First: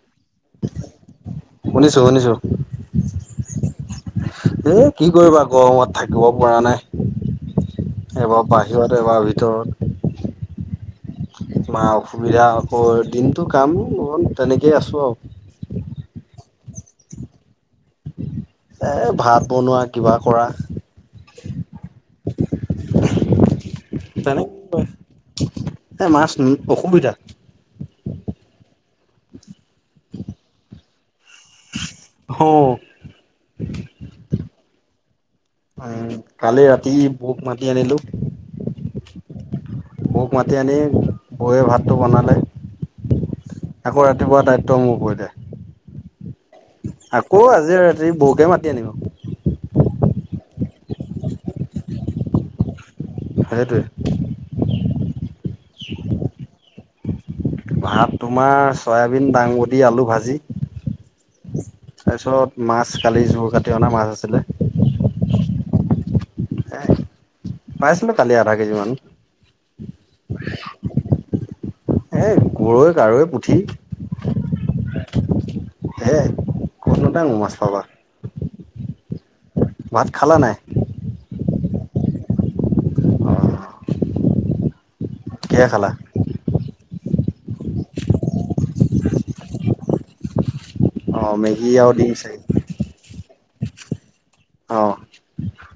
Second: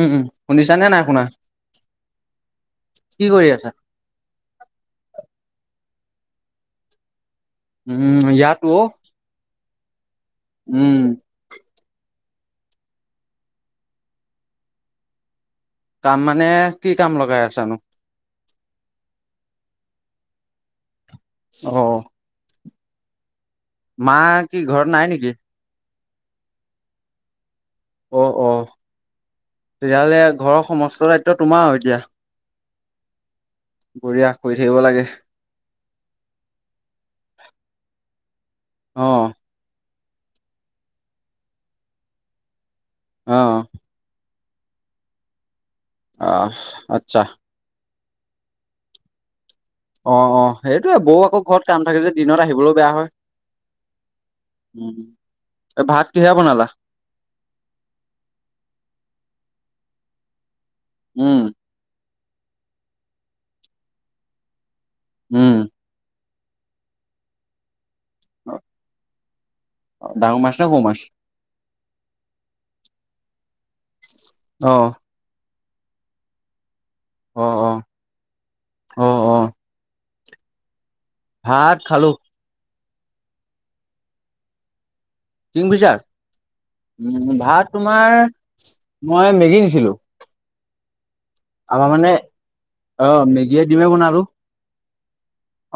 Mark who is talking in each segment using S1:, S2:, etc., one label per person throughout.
S1: উম উম শুনিছানে নাই শুনা?
S2: শুনিছো শুনিছো।
S1: কি কৰি আছা?
S2: এ কি কৰিবা গৰমত থাকিব পৰা নাই।
S1: উম
S2: এবাৰ
S1: ইয়াতো অ'
S2: বাহিৰত এবাৰ ভিতৰত।
S1: উম।
S2: তোমাৰ অসুবিধা আকৌ দিনটো কাম বন, তেনেকেই আছো আৰু।
S1: কাম মানে কি কাম লগাই আছানো?
S2: এ ভাত বনোৱা কিবা কৰা
S1: অ। মা কি ঘৰত নাই নেকি?
S2: [unintelligible] এ মাচ অসুবিধা।
S1: অ অ তেতিয়াহ'লে ঘৰৰ সমস্ত দায়িত্ব তোমাৰ আৰু এতিয়া।
S2: অ।
S1: বঢ়িয়া কৰি থাকিব লাগে।
S2: উ কালি ৰাতি বৌক মাতি আনিলো।
S1: অ।
S2: মোক মাতি আনি বৌৱে ভাতটো বনালে।
S1: অ।
S2: আকৌ ৰাতিপুৱা দায়িত্ব মোৰ
S1: আহ
S2: পৰিলে
S1: আচ্ছা
S2: আকৌ আজিৰ বৌকে মাতি আনিব
S1: অ অ সেইটোয়ে বৌ আকৌ ঘৰত কাম থাকে যে, দিনত আহিবলৈও বেয়া হয়।
S2: সেইটোৱে।
S1: উ ভাত কিহেৰা বনালা?
S2: ভাত তোমাৰ চয়াবিন, দাংবদি, আলু ভাজি।
S1: উম।
S2: তাৰ পিছত মাছ কালি জোৰ কাটি অনা মাছ আছিলে
S1: উম।
S2: এহ পাইছলৈ কালি আধা কেজিমান
S1: ডাঙৰ মাছ নে সৰু মাছ?
S2: এ গৰৈ, কাৰৈ, পুঠি
S1: অ
S2: হে
S1: অ অ অ অ।
S2: ভাত খালা নাই?
S1: ভাত খালোঁ
S2: অ কিহে
S1: টংফুছা
S2: খালা
S1: উ ভাত তোমাৰ মই মেগী নিছিলো
S2: অ ম
S1: আমাৰ মানে অ মেগীয়ে দিমে বন আৰু
S2: অ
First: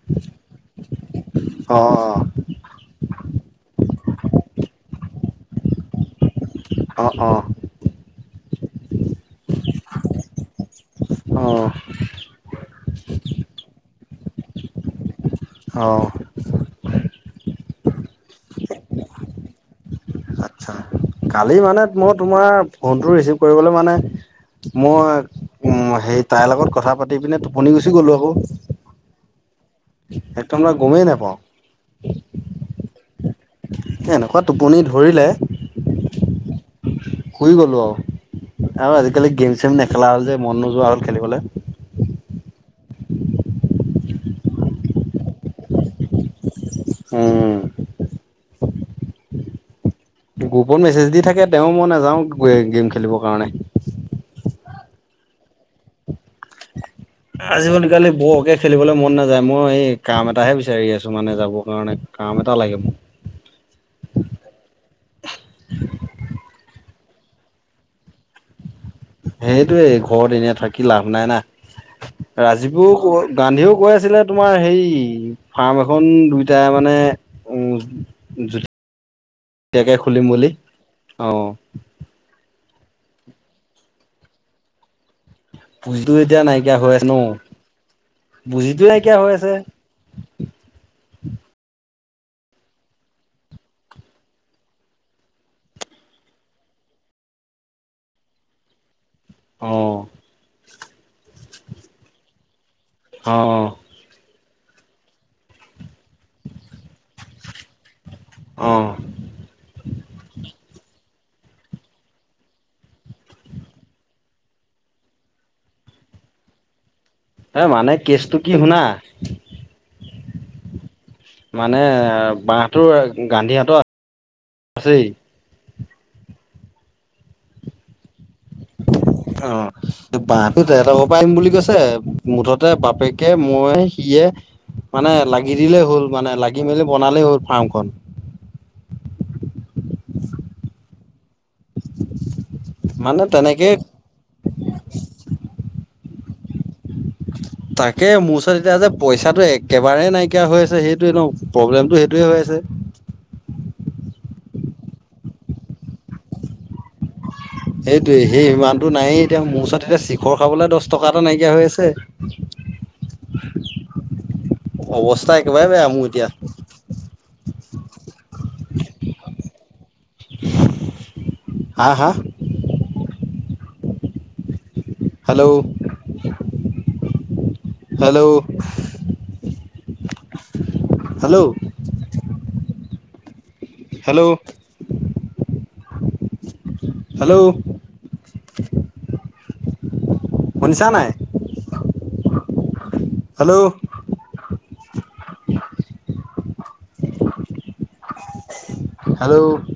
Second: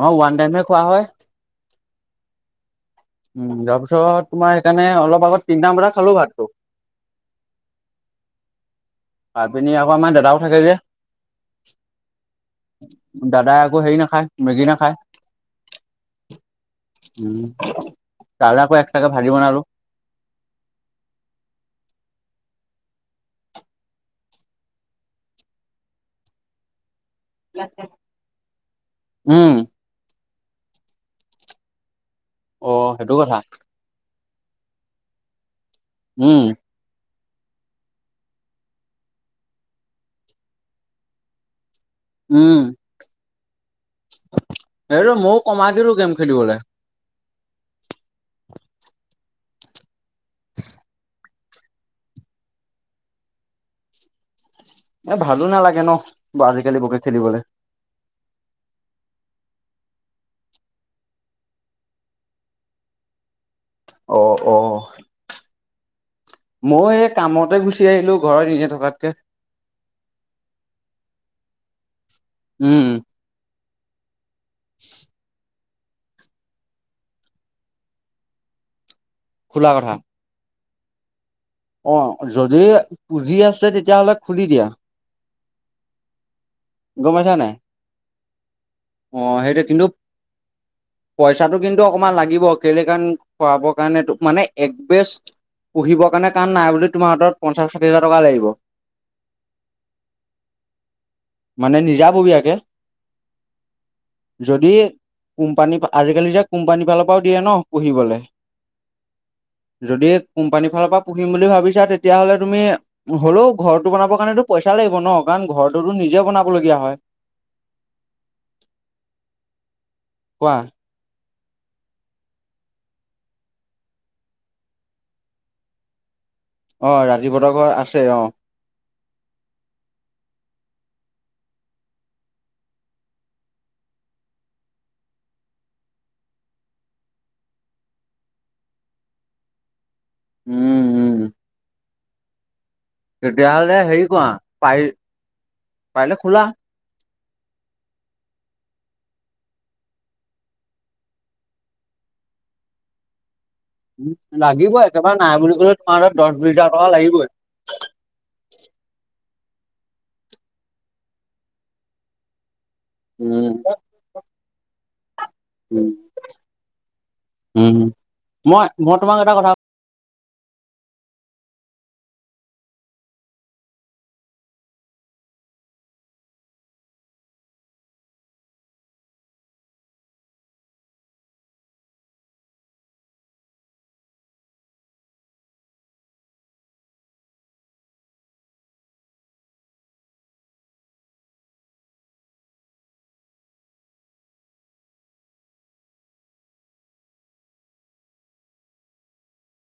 S1: আমাৰ ওৱান টাইমে খোৱা হয়
S2: অ অ
S1: উম তাৰ পিছত তোমাৰ সেইকাৰণে অলপ আগ তিনিটাম বজটা খালো ভাত
S2: অ অ
S1: আপিনি আকৌ আমাৰ দাদাও থাকে যে
S2: অ
S1: দাদাই আকৌ হেৰি নাখায় মেগী নাখায়
S2: অ
S1: উম দাদাকো আকৌ একটাকে ভাজি বনালো
S2: আচ্ছা কালি মানে মই তোমাৰ ফোনটো ৰিচিভ কৰিবলৈ মানে মই উ হে তাইৰ লগত কথা পা দি পিনে টোপনি গুচি গ'লো আকৌ
S1: উম
S2: এক টোম গমেই নোপাওঁ
S1: অ সেইটো কথা
S2: এনেকুৱা টোপনি ধৰিলে
S1: উম
S2: শুই গ'লো আৰু আৰু আজিকালি গেম চেম নেখেলা হ'ল যে মন নোযোৱা হ'ল খেলিবলে
S1: উম এই ৰ ময়ো কমাই দিলো গেম খেলিবলে
S2: উম গ্ৰুপত মেছেজ দি থাকে তেওঁ মই নাযাও গেম খেলিবৰ কাৰণে
S1: এ ভালো নালাগে ন আজিকালি বকে খেলিবলে
S2: আজিব ন কালি বৰকে খেলিবলৈ মন নাযায় মই এই কাম এটাহে বিচাৰি আছো মানে যাবৰ কাৰণে কাম এটা লাগে মোক
S1: অ অ মই এই কামতে গুচি আহিলো ঘৰত এনে থকাতকে
S2: সেইটয়ে ঘৰত এনেই থাকি লাভ নাই না
S1: উম
S2: ৰাজীৱও গান্ধীও কৈ আছিলে তোমাৰ হে ফাৰ্ম এখন দুইটাই মানে উ
S1: খোলা কথা
S2: তেকে খুলিম বুলি অ
S1: অ যদি পুঁজি আছে তেতিয়াহ'লে খুলি দিয়া
S2: বুজিতো এতিয়া নাইকিয়া হৈ আছে
S1: গম
S2: ন
S1: পাইছা নাই?
S2: বুজিটো নাইকিয়া
S1: অ'
S2: হৈ আছে
S1: সেইটো কিন্তু পইচাটো কিন্তু অকমান লাগিব খলে কাৰ খোৱাব কাৰণো মানে এক বেষ্ট পুহিব কাৰে কণ নাই বুলি তোমাৰ হাতত পঞ্চা ষাঠি হাজাৰ টকা লাগিব
S2: অ
S1: মানে নিজাববীয়াকে
S2: অ অ
S1: যদি কোম্পানী আজিকালি যে কোম্পানী ফালৰ পৰাও দিয়ে ন পুহিবলৈ
S2: অ
S1: যদি কোম্পানীৰ ফালৰ পৰা পুহিম বুলি ভাবিছা তেতিয়াহলে তুমি হ'লেও ঘৰটো বনাব কাৰণেতো পইচা লাগিব ন কাৰণ ঘৰটোতো নিজে বনাব লগীয়া হয়
S2: এ মানে কেচটো কি শুনা
S1: কোৱা
S2: মানে বাহতৰ গান্ধী হতৰ আ আছে
S1: অ ৰাজী বতৰ ঘৰ আছে অ
S2: [inaudible] অ বাহটোত এটা ঘ পৰা আহিম বুলি কৈছে মুঠতে বাপেকে মই সিয়ে মানে লাগি দিলেই হ'ল মানে লাগি মেলি বনালেই হ'ল ফাৰ্মখন
S1: উম উম
S2: মানে তেনেকে
S1: তেতিয়াহ'লে হেৰি কৰাোৱা পাৰ পাৰিলে খোলা
S2: তাকে মোৰ ওচৰত এতিয়া যে পইচাটো একেবাৰে নাইকিয়া হৈ আছে সেইটোোৱে ন প্ৰব্লেমতটো সেইটোোৱে হৈ আছে
S1: উ লাগিব একেবাৰে নাই বুলি কলে তোমাৰ ধ দহ বিশ হাৰ টকা লাগিবই
S2: সেইটোৱে সেই ইমানতটো নায়েই এতিয়া মোৰ ওচৰত এতিয়া চিখৰ খাবলৈ দহ টকা এটা নাইকিয়া হৈ আছে [inaudible]
S1: উম
S2: অৱস্থা একেবাৰে বেয়া
S1: উম,
S2: মোৰ এতিয়া
S1: মই মই তোমাক এটা কথা
S2: হা হা hello hello hello hello hello শনিছা নাই হেল্ল' আৰুল